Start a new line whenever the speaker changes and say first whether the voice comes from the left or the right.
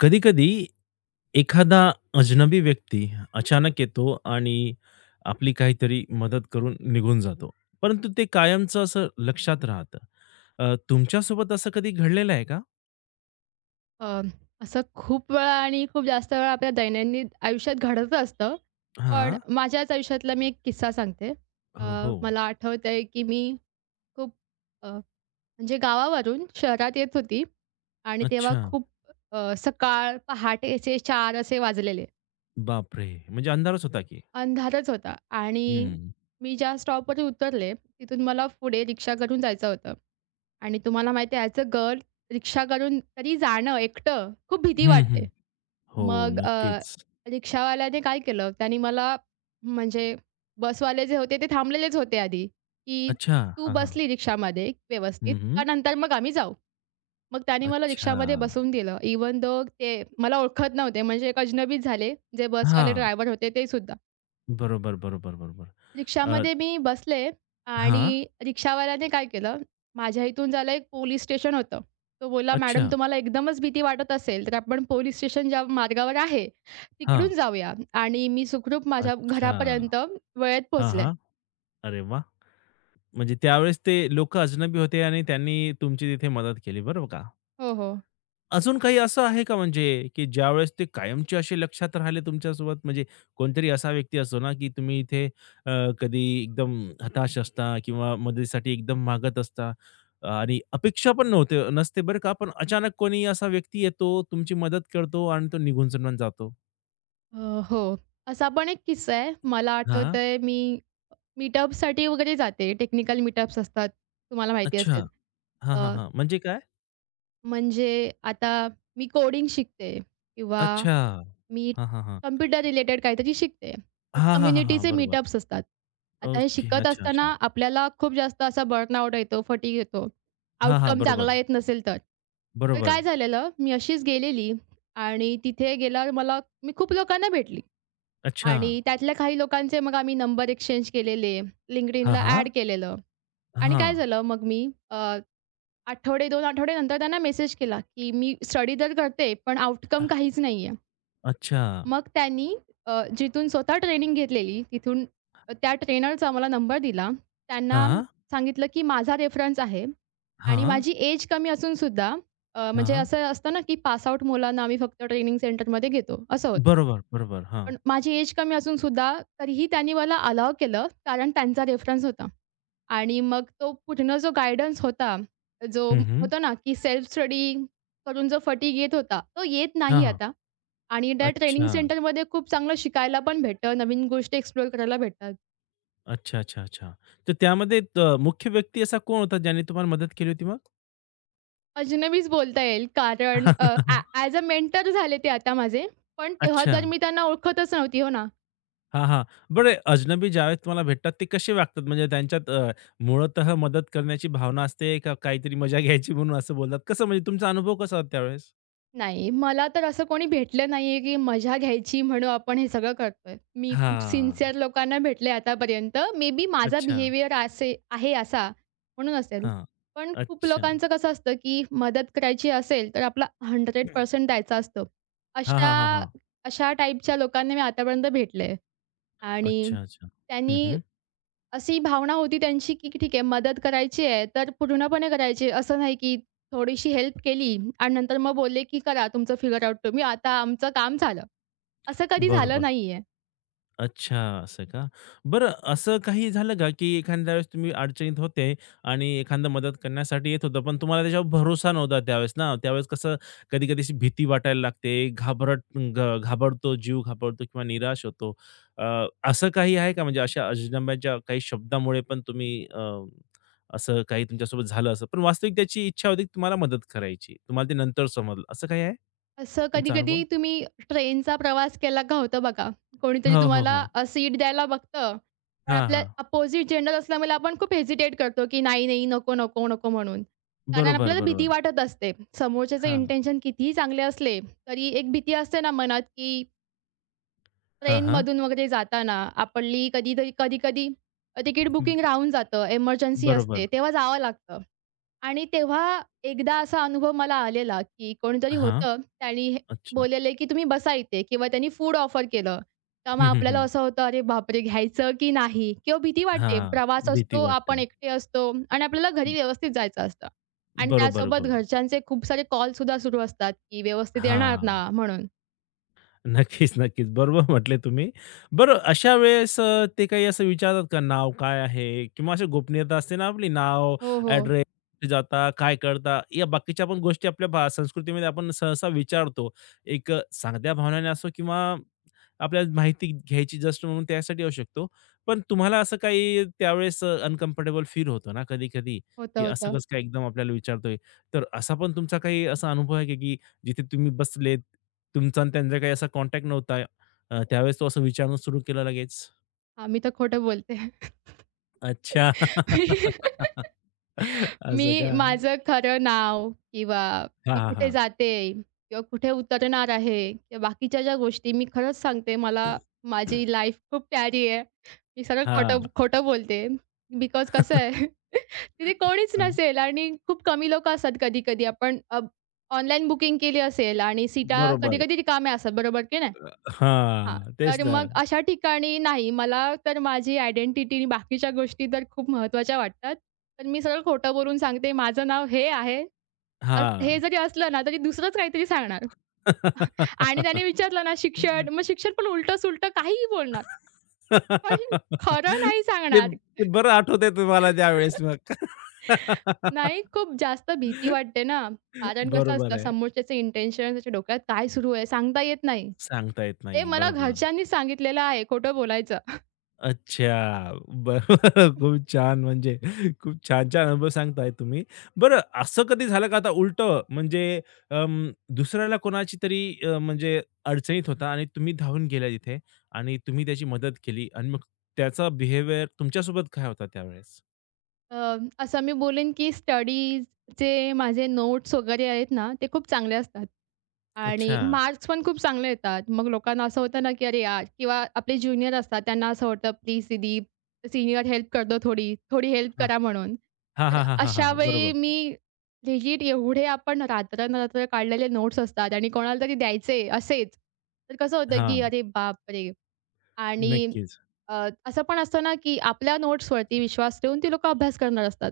left: कधी-कधी एखादा अजनबी व्यक्ती अचानक येतो आणि आपली काहीतरी मदत करून निघून जातो. परंतु ते कायमचं असं लक्षात राहतं. तुमच्यासोबत असं कधी घडलेलं आहे का?
right: अ, असं खूप वेळा आणि खूप जास्त वेळा आपल्या दैनंदिन आयुष्यात घडत असतं. पण
left: हां.
right: माझ्याच आयुष्यातला मी एक किस्सा सांगते. अ,
left: हो, हो.
right: मला आठवतंय की मी खूप अ, म्हणजे गावावरून शहरात येत होती आणि तेव्हा
left: अच्छा.
right: खूप सकाळ पहाटेचे 4 असे वाजलेले.
left: बापरे! म्हणजे अंधारच होता की.
right: अंधारच होता आणि
left: हं.
right: मी ज्या स्टॉपवर उतरले, तिथून मला पुढे रिक्षा करून जायचं होतं. आणि तुम्हाला माहिती आहे ॲज अ गर्ल रिक्षा करून तरी जाणं एकटं खूप भीती
left: हं, हं.
right: वाटते.
left: हो,
right: मग
left: नक्कीच.
right: रिक्षावाल्याने काय केलं, त्याने मला म्हणजे बसवाले जे होते ते थांबलेलेच होते आधी, की
left: अच्छा.
right: "तू
left: हां, हां.
right: बसली रिक्षामध्ये व्यवस्थित,
left: हं, हं.
right: का नंतर मग आम्ही जाऊ." मग त्याने मला रिक्षामध्ये
left: अच्छा.
right: बसवून दिलं. इव्हन दो ते मला ओळखत नव्हते म्हणजे एक अजनबीच झाले, जे बसवाले
left: हां.
right: ड्रायव्हर होते ते सुद्धा.
left: बरोबर, बरोबर, बरोबर. अ,
right: रिक्षामध्ये मी बसले आणि
left: हां.
right: रिक्षावाल्याने काय केलं, माझ्या इथून जायला एक पोलिस स्टेशन होतं. तो बोलला, "मॅडम
left: अच्छा.
right: तुम्हाला एकदमच भीती वाटत असेल, तर आपण पोलिस स्टेशन ज्या मार्गावर आहे,
left: हां.
right: तिकडून जाऊया." आणि मी सुखरूप माझ्या
left: अच्छा.
right: घरापर्यंत वेळेत
left: हां,
right: पोहोचले.
left: हां. अरे वाह! म्हणजे त्यावेळेस ते लोकं अजनबी होते आणि त्यांनी तुमची तिथे मदत केली, बरोबर का?
right: हो, हो.
left: अजून काही असं आहे का म्हणजे, की ज्यावेळेस ते कायमचे असे लक्षात राहिले तुमच्यासोबत? म्हणजे कोणतरी असा व्यक्ती असतो ना, की तुम्ही इथे अ, कधी एकदम हताश असता किंवा मदतीसाठी एकदम मागत असता आणि अपेक्षा पण नव्हते नसते बरं का, पण अचानक कोणी असा व्यक्ती येतो, तुमची मदत करतो आणि तो निघून सडून जातो.
right: अ, हो. असा पण एक किस्सा आहे. मला
left: हां.
right: आठवतंय मी मीटअपसाठी वगैरे जाते. टेक्निकल मीटअप्स असतात, तुम्हाला माहिती
left: अच्छा.
right: असेल.
left: हां, हां,
right: अ,
left: हां. म्हणजे काय?
right: म्हणजे आता मी कोडिंग शिकते किंवा
left: अच्छा.
right: मी
left: हां, हां, हां.
right: कॉम्प्युटर रिलेटेड काहीतरी शिकते. मग
left: हां, हां, हां, हां.
right: कम्युनिटीचे
left: बरोबर.
right: मीटअप्स असतात. आता हे
left: ओके.
right: शिकत
left: अच्छा,
right: असताना
left: अच्छा.
right: आपल्याला खूप जास्त असा बर्नआउट येतो, फटीग येतो.
left: हां, हां.
right: आउटकम चांगला
left: बरोबर,
right: येत नसेल तर. तर
left: बरोबर.
right: काय झालेलं, मी अशीच गेलेली आणि तिथे गेल्यावर मला मी खूप लोकांना भेटली
left: अच्छा.
right: आणि त्यातल्या काही लोकांचे मग आम्ही नंबर एक्सचेंज केलेले,
left: हां,
right: LinkedInला ॲड
left: हां.
right: केलेलं आणि काय
left: हां.
right: झालं मग मी आठवडे 2 आठवड्यानंतर त्यांना मेसेज केला, की "मी स्टडी तर करते, पण
left: अ,
right: आउटकम काहीच नाहीये."
left: अच्छा.
right: मग त्यांनी जिथून स्वतः ट्रेनिंग घेतलेली तिथून त्या ट्रेनरचा मला नंबर दिला. त्यांना
left: हां,
right: सांगितलं, की माझा रेफरन्स आहे आणि
left: हां,
right: माझी एज कमी असून सुद्धा म्हणजे
left: हां.
right: असं असतं ना, की पास आउट मुलांना आम्ही फक्त ट्रेनिंग सेंटरमध्ये घेतो, असं होतं.
left: बरोबर, बरोबर. हां.
right: पण माझी एज कमी असून सुद्धा तरीही त्यांनी मला अलाऊ केलं, कारण त्यांचा रेफरन्स होता. आणि मग तो पूर्ण जो गाईडन्स होता, जो
left: हं, हं.
right: होतो ना, की सेल्फ स्टडी करून जो फटीग येत होता, तो येत
left: हां,
right: नाही
left: हां.
right: आता. आणि त्या ट्रेनिंग
left: अच्छा.
right: सेंटरमध्ये खूप चांगलं शिकायला पण भेटतं, नवीन गोष्टी एक्सप्लोर करायला भेटतात.
left: अच्छा, अच्छा, अच्छा. तर त्यामध्ये मुख्य व्यक्ती असा कोण होता ज्याने तुम्हाला मदत केली होती मग?
right: अजनबीच बोलता येईल कारण ॲज अ मेंटर झाले ते आता माझे. पण तेव्हा
left: अच्छा.
right: तर मी त्यांना ओळखतच नव्हती, हो ना.
left: हां, हां. बरं अजनबी ज्यावेळेस तुम्हाला भेटतात ते कसे वागतात? म्हणजे त्यांच्यात मुळतः मदत करण्याची भावना असते का काहीतरी मजा घ्यायची म्हणून असं बोलतात? कसं म्हणजे तुमचा अनुभव कसा होता त्यावेळेस?
right: नाही, मला तर असं कोणी भेटलं नाहीये, की मजा घ्यायची म्हणून आपण हे सगळं करतोय. मी खूप
left: हां.
right: सिन्सिअर लोकांना भेटले आतापर्यंत. मे बी माझा
left: अच्छा.
right: बिहेवियर असे आहे असा म्हणून असेल.
left: हां.
right: पण खूप
left: अच्छा.
right: लोकांचं कसं असतं, की मदत करायची असेल तर आपला 100% द्यायचा असतो.
left: हां, हां, हां,
right: अशा
left: हां.
right: अशा टाईपच्या लोकांना मी आतापर्यंत भेटले आणि
left: अच्छा, अच्छा. हं,
right: त्यांनी
left: हं.
right: अशी भावना होती त्यांची, की ठीक आहे मदत करायची आहे, तर पूर्णपणे करायची आहे. असं नाही, की थोडीशी हेल्प केली आणि नंतर मग बोलले, की "करा तुमचं फिगर आउट तुम्ही, आता आमचं काम झालं." असं कधी झालं
left: बरोबर.
right: नाहीये.
left: अच्छा, असं का? बरं असं काही झालं का, की एखाद्या वेळेस तुम्ही अडचणीत होते आणि एखादा मदत करण्यासाठी येत होतं, पण तुम्हाला त्याच्यावर भरोसा नव्हता त्यावेळेस ना, त्यावेळेस कसं कधी-कधी अशी भीती वाटायला लागते, घाबरट घ घाबरतो, जीव घाबरतो किंवा निराश होतो. असं काही आहे का म्हणजे अशा अजनब्याच्या काही शब्दामुळे पण तुम्ही असं काही तुमच्यासोबत झालं असं, पण वास्तविक त्याची इच्छा होती की तुम्हाला मदत करायची. तुम्हाला ते नंतर समजलं. असं काही आहे
right: असं
left: तुमचा अनुभव?
right: कधी-कधी तुम्ही ट्रेनचा प्रवास केला का होता बघा, कोणीतरी
left: हो, हो, हो.
right: तुम्हाला सीट द्यायला बघतं, पण
left: हां,
right: आपल्या
left: हां.
right: अपोझिट जेंडर असल्यामुळे आपण खूप हेजिटेट करतो, की "नाही, नाही, नको, नको, नको" म्हणून. कारण
left: बरोबर,
right: आपल्याला भीती
left: बरोबर.
right: वाटत असते. समोरच्याचे
left: हां.
right: इंटेन्शन कितीही चांगले असले, तरी एक भीती असते ना मनात, की
left: हां, हां.
right: ट्रेनमधून वगैरे जाताना आपली कधीतरी कधी-कधी तिकीट
left: हं,
right: बुकिंग राहून जातं, एमर्जन्सी
left: बरोबर.
right: असते, तेव्हा जावं लागतं. आणि तेव्हा एकदा असा अनुभव मला आलेला, की कोणीतरी
left: हां,
right: होतं, त्यानी हे
left: अच्छा.
right: बोललेलं, की "तुम्ही बसा इथे" किंवा त्यांनी फूड ऑफर केलं. तेव्हा
left: हं, हं,
right: आपल्याला
left: हं.
right: असं होतं, "अरे बापरे! घ्यायचं की नाही?" किंवा भीती वाटते.
left: हां,
right: प्रवास
left: भीती
right: असतो, आपण
left: वाटते.
right: एकटे असतो आणि आपल्याला घरी
left: हं,
right: व्यवस्थित जायचं असतं. आणि
left: बरोबर,
right: त्यासोबत
left: बरोबर.
right: घरच्यांचे खूप सारे कॉलसुद्धा सुरू असतात, की "व्यवस्थित येणार ना?"
left: हां,
right: म्हणून.
left: नक्कीच, नक्कीच. बरोबर म्हटले तुम्ही. बरं अशा वेळेस ते काही असं विचारतात का नाव काय आहे? किंवा अशी गोपनीयता असते ना आपली नाव,
right: हो, हो.
left: ॲड्रेस, जाता, काय करता? या बाकीच्या पण गोष्टी आपल्या संस्कृतीमध्ये आपण सहसा विचारतो. एक साध्या भावनेने असो किंवा आपल्याला माहिती घ्यायची जस्ट म्हणून त्यासाठी येऊ शकतो. पण तुम्हाला असं काही त्यावेळेस अनकम्फर्टेबल फील होतो ना कधी-कधी,
right: होतं,
left: की असं
right: होतं.
left: कसं काय एकदम आपल्याला विचारतोय. तर असा पण तुमचा काही असा अनुभव आहे का, की जिथे तुम्ही बसलेत, तुमचा आणि त्यांचा काही असा कॉन्टॅक्ट नव्हता. त्यावेळेस तो असं विचारणं सुरू केलं लगेच?
right: हां, मी तर खोटं बोलते.
left: अच्छा. असं
right: मी
left: का?
right: माझं खरं नाव किंवा
left: हां,
right: मी
left: हां,
right: कुठे
left: हां.
right: जाते किंवा कुठे उतरणार आहे किंवा बाकीच्या ज्या गोष्टी मी खरंच सांगते, मला माझी लाईफ खूप प्यारी आहे. मी सरळ खोटं
left: हां,
right: खोटं बोलते. बिकॉज कसं आहे तिथे कोणीच
left: हां.
right: नसेल आणि खूप कमी लोकं असतात कधी-कधी. आपण ऑनलाईन बुकिंग केली असेल आणि सीटा
left: बरोबर.
right: कधी-कधी रिकाम्या असतात, बरोबर की नाही? हां,
left: हां, तेच
right: तर
left: ना.
right: मग अशा ठिकाणी नाही, मला तर माझी आयडेंटिटी बाकीच्या गोष्टी तर खूप महत्त्वाच्या वाटतात. तर मी सरळ खोटं बोलून सांगते, माझं नाव हे आहे. हे
left: हां.
right: जरी असलं ना, तरी दुसरंच काहीतरी सांगणार आणि त्याने विचारलं ना शिक्षण, मग शिक्षण पण उलटं-सुलटं काहीही बोलणार. पण खरं नाही
left: ते
right: सांगणार.
left: ते बरं आठवतंय तुम्हाला त्यावेळेस मग.
right: नाही, खूप जास्त भीती वाटते ना, कारण कसं
left: बरोबर
right: असतं
left: आहे.
right: समोरच्याचे इंटेन्शन त्याच्या डोक्यात काय सुरू आहे सांगता येत नाही.
left: सांगता येत
right: ते
left: नाही.
right: मला
left: बरोबर.
right: घरच्यांनी सांगितलेलं आहे खोटं बोलायचं.
left: अच्छा. बरं. खूप छान म्हणजे खूप छान-छान अनुभव सांगताय तुम्ही. बरं असं कधी झालं का आता उलटं म्हणजे अं, दुसऱ्याला कोणाची तरी म्हणजे अडचणीत होता आणि तुम्ही धावून गेल्या तिथे आणि तुम्ही त्याची मदत केली आणि मग त्याचा बिहेवियर तुमच्यासोबत काय होता त्यावेळेस?
right: अ, असं मी बोलेन की स्टडीजचे माझे नोट्स वगैरे आहेत ना, ते खूप चांगले असतात आणि
left: अच्छा.
right: मार्क्स पण खूप चांगले येतात. मग लोकांना असं होतं ना, की "अरे यार" किंवा आपले ज्युनियर असतात त्यांना असं होतं, "प्लीज दीदी सीनियर हेल्प करतो थोडी, थोडी हेल्प
left: हां.
right: करा" म्हणून.
left: हां,
right: तर
left: हां, हां, हां,
right: अशा
left: हां.
right: वेळी
left: बरोबर.
right: मी लिजिट एवढे आपण रात्रंरात्र काढलेले नोट्स असतात आणि कोणाला तरी द्यायचे असेच, तर कसं होतं की
left: हां,
right: "अरे बापरे!" आणि
left: नक्कीच.
right: असं पण असतं ना, की आपल्या नोट्सवरती विश्वास ठेवून ती लोकं अभ्यास करणार असतात.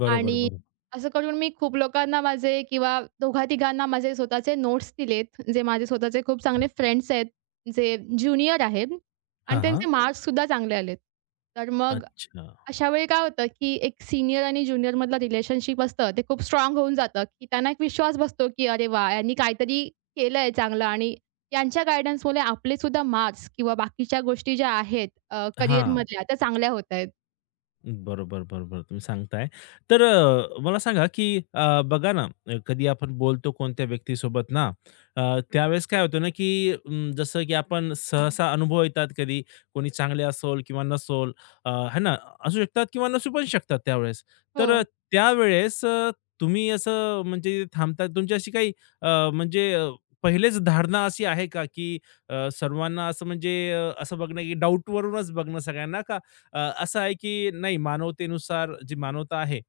left: बरोबर,
right: आणि
left: बरोबर.
right: असं करून मी खूप लोकांना माझे किंवा दोघा-तिघांना माझे स्वतःचे नोट्स दिलेत, जे माझे स्वतःचे खूप चांगले फ्रेंड्स आहेत, जे ज्युनियर आहेत आणि
left: हां, हां.
right: त्यांचे मार्क्ससुद्धा चांगले आलेत. तर मग
left: अच्छा.
right: अशा वेळी काय होतं, की एक सीनियर आणि ज्युनियरमधलं रिलेशनशिप असतं, ते खूप स्ट्राँग होऊन जातं, की त्यांना एक विश्वास बसतो, की "अरे वाह! यांनी काहीतरी केलंय चांगलं" आणि यांच्या गाईडन्समुळे आपले सुद्धा मार्क्स किंवा बाकीच्या गोष्टी ज्या आहेत अ, हं.
left: हां,
right: त्या चांगल्या होत आहेत.
left: बरोबर, बरोबर. तुम्ही सांगताय. तर मला सांगा, की बघा ना, कधी आपण बोलतो कोणत्या व्यक्तीसोबत ना, त्यावेळेस काय होतं ना, की जसं की आपण सहसा अनुभव येतात कधी कोणी चांगले असोल किंवा नसोल है ना, असू शकतात किंवा नसू पण शकतात त्यावेळेस.
right: हो.
left: तर त्यावेळेस तुम्ही असं म्हणजे थांबता तुमची अशी काही म्हणजे पहिलेच धारणा अशी आहे का, की सर्वांना असं म्हणजे असं बघणं, की डाऊटवरूनच बघणं सगळ्यांना का असं आहे की नाही मानवतेनुसार जी मानवता आहे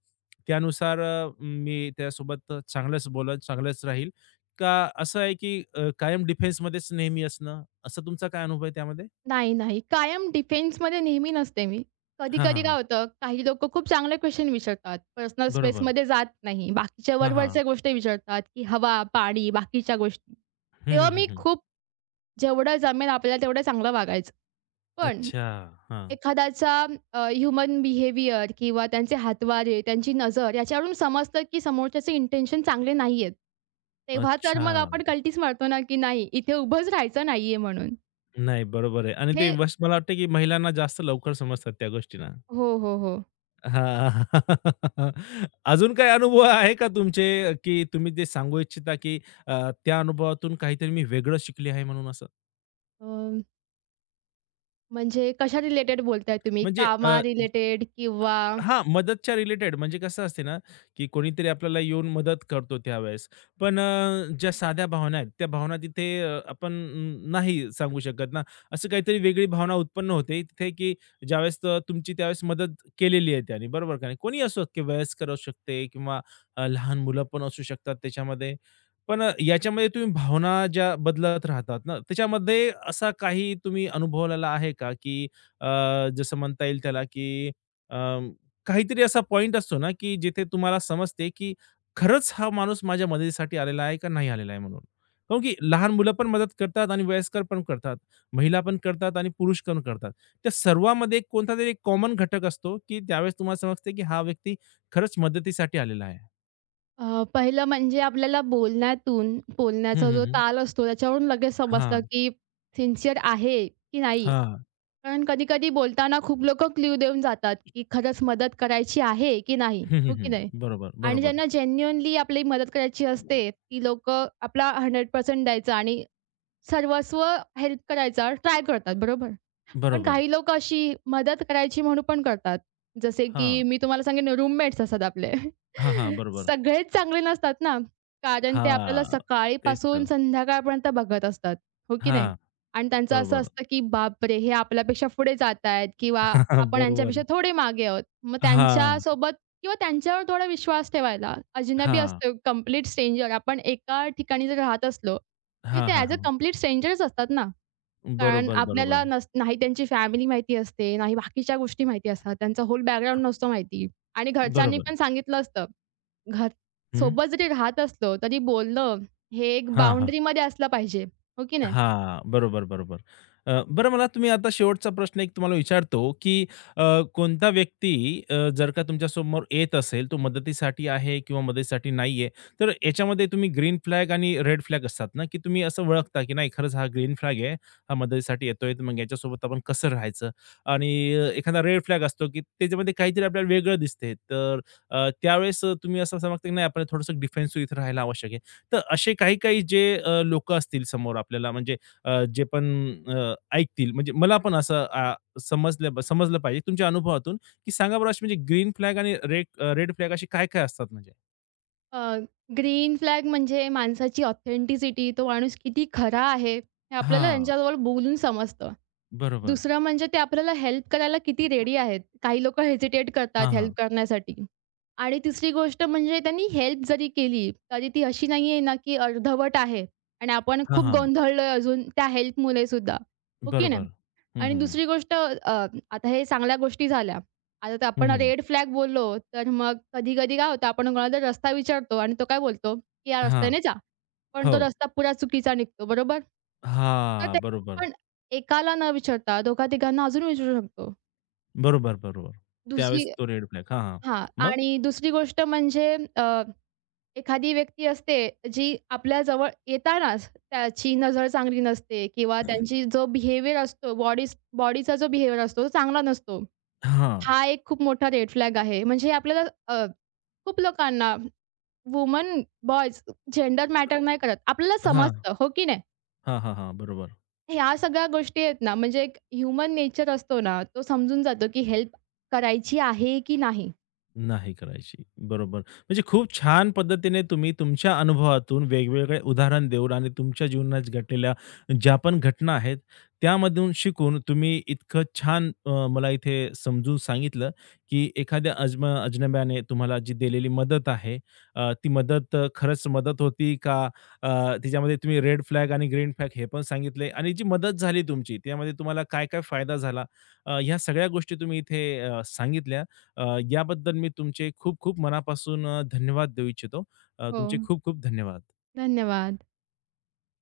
left: त्यानुसार मी त्यासोबत चांगलंच बोलत चांगलंच राहील का असं आहे की कायम डिफेन्समध्येच नेहमी असणं असं तुमचा काय अनुभव आहे त्यामध्ये?
right: नाही, नाही. कायम डिफेन्समध्ये नेहमी नसते मी.
left: हां,
right: कधी-कधी
left: हां,
right: काय
left: हां.
right: होतं, काही लोकं खूप चांगले क्वेशन विचारतात. पर्सनल
left: बरोबर.
right: स्पेसमध्ये जात नाही. बाकीच्या
left: हां, हां.
right: वरवरच्या गोष्टी विचारतात, की हवा, पाणी, बाकीच्या गोष्टी.
left: हं,
right: तेव्हा
left: हं, हं,
right: मी
left: हं.
right: खूप जेवढं जमेल आपल्याला तेवढं चांगलं वागायचं. पण
left: अच्छा. हां.
right: एखाद्याचा ह्युमन बिहेवियर किंवा त्यांचे हातवारे, त्यांची नजर याच्यावरून समजतं, की समोरच्याचे इंटेन्शन चांगले नाहीयेत. तेव्हा तर
left: अच्छा.
right: मग आपण कल्टीच मारतो ना, की नाही इथे उभंच राहायचं नाहीये म्हणून.
left: नाही बरोबर आहे आणि
right: हे
left: ते वस मला वाटतं की महिलांना जास्त लवकर समजतात त्या गोष्टींना.
right: हो, हो, हो.
left: हां. अजून काही अनुभव आहे का तुमचे, की तुम्ही ते सांगू इच्छिता, की त्या अनुभवातून काहीतरी मी वेगळं शिकले आहे म्हणून असं?
right: अ, म्हणजे कशा रिलेटेड बोलताय तुम्ही?
left: म्हणजे अ
right: कामा रिलेटेड किंवा
left: हां, मदतच्या रिलेटेड म्हणजे कसं असते ना, की कोणीतरी आपल्याला येऊन मदत करतो त्यावेळेस. पण ज्या साध्या भावना आहेत, त्या भावना तिथे आपण नाही सांगू शकत ना. असं काहीतरी वेगळी भावना उत्पन्न होते तिथे, की ज्यावेळेस तुमची त्यावेळेस मदत केलेली आहे त्याने, बरोबर का नाही? कोणी असो, की वयस्कर असू शकते किंवा लहान मुलं पण असू शकतात त्याच्यामध्ये. पण याच्यामध्ये तुम्ही भावना ज्या बदलत राहतात ना, त्याच्यामध्ये असा काही तुम्ही अनुभवलेला आहे का, की अ, जसं म्हणता येईल त्याला, की काहीतरी असा पॉइंट असतो ना, की जिथे तुम्हाला समजते, की खरंच हा माणूस माझ्या मदतीसाठी आलेला आहे का नाही आलेला आहे म्हणून. काऊन की लहान मुलं पण मदत करतात आणि वयस्कर पण करतात. महिला पण करतात आणि पुरुष पण करतात. त्या सर्वामध्ये कोणतातरी एक कॉमन घटक असतो, की त्यावेळेस तुम्हाला समजते, की हा व्यक्ती खरंच मदतीसाठी आलेला आहे.
right: पहिलं म्हणजे आपल्याला बोलण्यातून,
left: हं,
right: बोलण्याचा
left: हं,
right: जो
left: हं.
right: ताल असतो त्याच्यावरून लगेच समजतं,
left: हां,
right: की सिन्सिअर आहे की नाही.
left: हां.
right: कारण कधी-कधी बोलताना खूप लोकं क्लू देऊन जातात, की खरंच मदत करायची आहे की नाही,
left: हं,
right: हो
left: हं,
right: की
left: हं.
right: नाही?
left: बरोबर,
right: आणि
left: बरोबर,
right: ज्यांना जेन्युइनली आपली मदत करायची असते, ती लोकं आपला 100% द्यायचा आणि सर्वस्व हेल्प करायचा ट्राय करतात, बरोबर? पण
left: बरोबर.
right: काही लोकं अशी मदत करायची म्हणून पण करतात. जसे की
left: हां.
right: मी तुम्हाला सांगेन रूममेट्स असतात आपले.
left: हां, हां. बरोबर.
right: सगळेच चांगले नसतात ना, कारण ते आपल्याला
left: हां. तेच
right: सकाळीपासून
left: तर.
right: संध्याकाळपर्यंत बघत असतात, हो की नाही?
left: हां.
right: आणि त्यांचं असं
left: बरोबर.
right: असतं की बापरे! हे आपल्यापेक्षा पुढे जात आहेत किंवा आपण यांच्यापेक्षा
left: बरोबर.
right: थोडे मागे आहोत. मग
left: हां,
right: त्यांच्यासोबत किंवा त्यांच्यावर थोडा विश्वास ठेवायला अजनबी
left: हां.
right: असतो कंप्लीट स्ट्रेंजर. आपण एका ठिकाणी जर राहत असलो, तरी
left: हा,
right: ते
left: हा,
right: ॲज अ
left: हा.
right: कंप्लीट स्ट्रेंजरच असतात ना. कारण
left: बरोबर,
right: आपल्याला
left: बरोबर.
right: नाही त्यांची फॅमिली माहिती असते, नाही बाकीच्या गोष्टी माहिती असतात. त्यांचा होल बॅकग्राऊंड नसतो माहिती आणि घरच्यांनी
left: बरोबर.
right: पण सांगितलं असतं. घर
left: हं.
right: सोबत जरी राहत असलो, तरी बोलणं हे एक
left: हा, हा.
right: बाउंडरीमध्ये असलं पाहिजे, हो की नाही?
left: हां, बरोबर, बरोबर. बरं मला तुम्ही आता शेवटचा प्रश्न एक तुम्हाला विचारतो, की अ, कोणता व्यक्ती जर का तुमच्यासमोर येत असेल, तो मदतीसाठी आहे किंवा मदतीसाठी नाही तर याच्यामध्ये तुम्ही ग्रीन फ्लॅग आणि रेड फ्लॅग असतात ना, की तुम्ही असं ओळखता, की नाही खरंच हा ग्रीन फ्लॅग आहे, हा मदतीसाठी येतोय, तर मग याच्यासोबत आपण कसं राहायचं? आणि एखादा रेड फ्लॅग असतो, की त्याच्यामध्ये काहीतरी आपल्याला वेगळं दिसते, तर त्यावेळेस तुम्ही असं समजता, की नाही आपल्याला थोडंसं डिफेन्सिव्ह इथे राहायला आवश्यक आहे. तर असे काही-काही जे लोकं असतील समोर आपल्याला म्हणजे जे पण ऐकतील म्हणजे मला पण असं समजलं समजलं पाहिजे तुमच्या अनुभवातून, की सांगा बरं अशी म्हणजे ग्रीन फ्लॅग आणि रेड रेड फ्लॅग असे काय-काय असतात म्हणजे?
right: अ, ग्रीन फ्लॅग म्हणजे माणसाची ऑथेंटिसिटी, तो माणूस किती खरा आहे, हे आपल्याला
left: हां,
right: त्यांच्याजवळ बोलून समजतं.
left: बरोबर.
right: दुसरं म्हणजे ते आपल्याला हेल्प करायला किती रेडी आहेत. काही लोकं हेजिटेट करतात
left: हां,
right: हेल्प
left: हां.
right: करण्यासाठी. आणि तिसरी गोष्ट म्हणजे त्यांनी हेल्प जरी केली, तरी ती अशी नाही आहे ना, की अर्धवट आहे आणि आपण
left: हां,
right: खूप
left: हां.
right: गोंधळलोय अजून त्या हेल्पमुळे सुद्धा. हो की नाही?
left: बरोबर. हं,
right: आणि
left: हं, हं.
right: दुसरी गोष्ट आता हे चांगल्या गोष्टी झाल्या. आता तर
left: हं,
right: आपण
left: हं.
right: रेड फ्लॅग बोललो, तर मग कधी-कधी काय होतं, आपण कोणाला तर रस्ता विचारतो आणि तो काय बोलतो, की "या रस्त्याने जा." पण
left: हो.
right: तो रस्ता पुरा चुकीचा निघतो, बरोबर? तर
left: हां,
right: ते
left: बरोबर.
right: आपण एकाला न विचारता दोघा-तिघांना अजून विचारू शकतो.
left: बरोबर, बरोबर.
right: दुसरी
left: त्यावेळेस तो रेड फ्लॅग. हां, हां.
right: हां.
left: मग?
right: आणि दुसरी गोष्ट म्हणजे एखादी व्यक्ती असते जी आपल्या जवळ येतानाच त्याची नजर चांगली नसते किंवा त्यांची जो बिहेवियर असतो, बॉडीचा जो बिहेवियर असतो तो चांगला नसतो.
left: हां.
right: हा एक खूप मोठा रेड फ्लॅग आहे. म्हणजे आपल्याला अ, खूप लोकांना वुमन, बॉयज जेंडर मॅटर नाही करत. आपल्याला
left: हां.
right: समजतं, हो की नाही?
left: हां, हां, हां. बरोबर.
right: ह्या सगळ्या गोष्टी आहेत ना, म्हणजे एक ह्युमन नेचर असतो ना, तो समजून जातो की हेल्प करायची आहे की नाही?
left: नाही करायची. बरोबर. म्हणजे खूप छान पद्धतीने तुम्ही तुमच्या अनुभवातून वेगवेगळे उदाहरण देऊन आणि तुमच्या जीवनात घडलेल्या ज्या पण घटना आहेत, त्यामधून शिकून तुम्ही इतकं छान मला इथे समजून सांगितलं, की एखाद्या अजनब्याने तुम्हाला जी दिलेली मदत आहे, ती मदत खरंच मदत होती का? तिच्यामध्ये तुम्ही रेड फ्लॅग आणि ग्रीन फ्लॅग हे पण सांगितले आणि जी मदत झाली तुमची, त्यामध्ये तुम्हाला काय-काय फायदा झाला? ह्या सगळ्या गोष्टी तुम्ही इथे सांगितल्या. याबद्दल मी तुमचे खूप खूप मनापासून धन्यवाद देऊ इच्छितो.
right: हो.
left: तुमचे खूप खूप धन्यवाद.
right: धन्यवाद.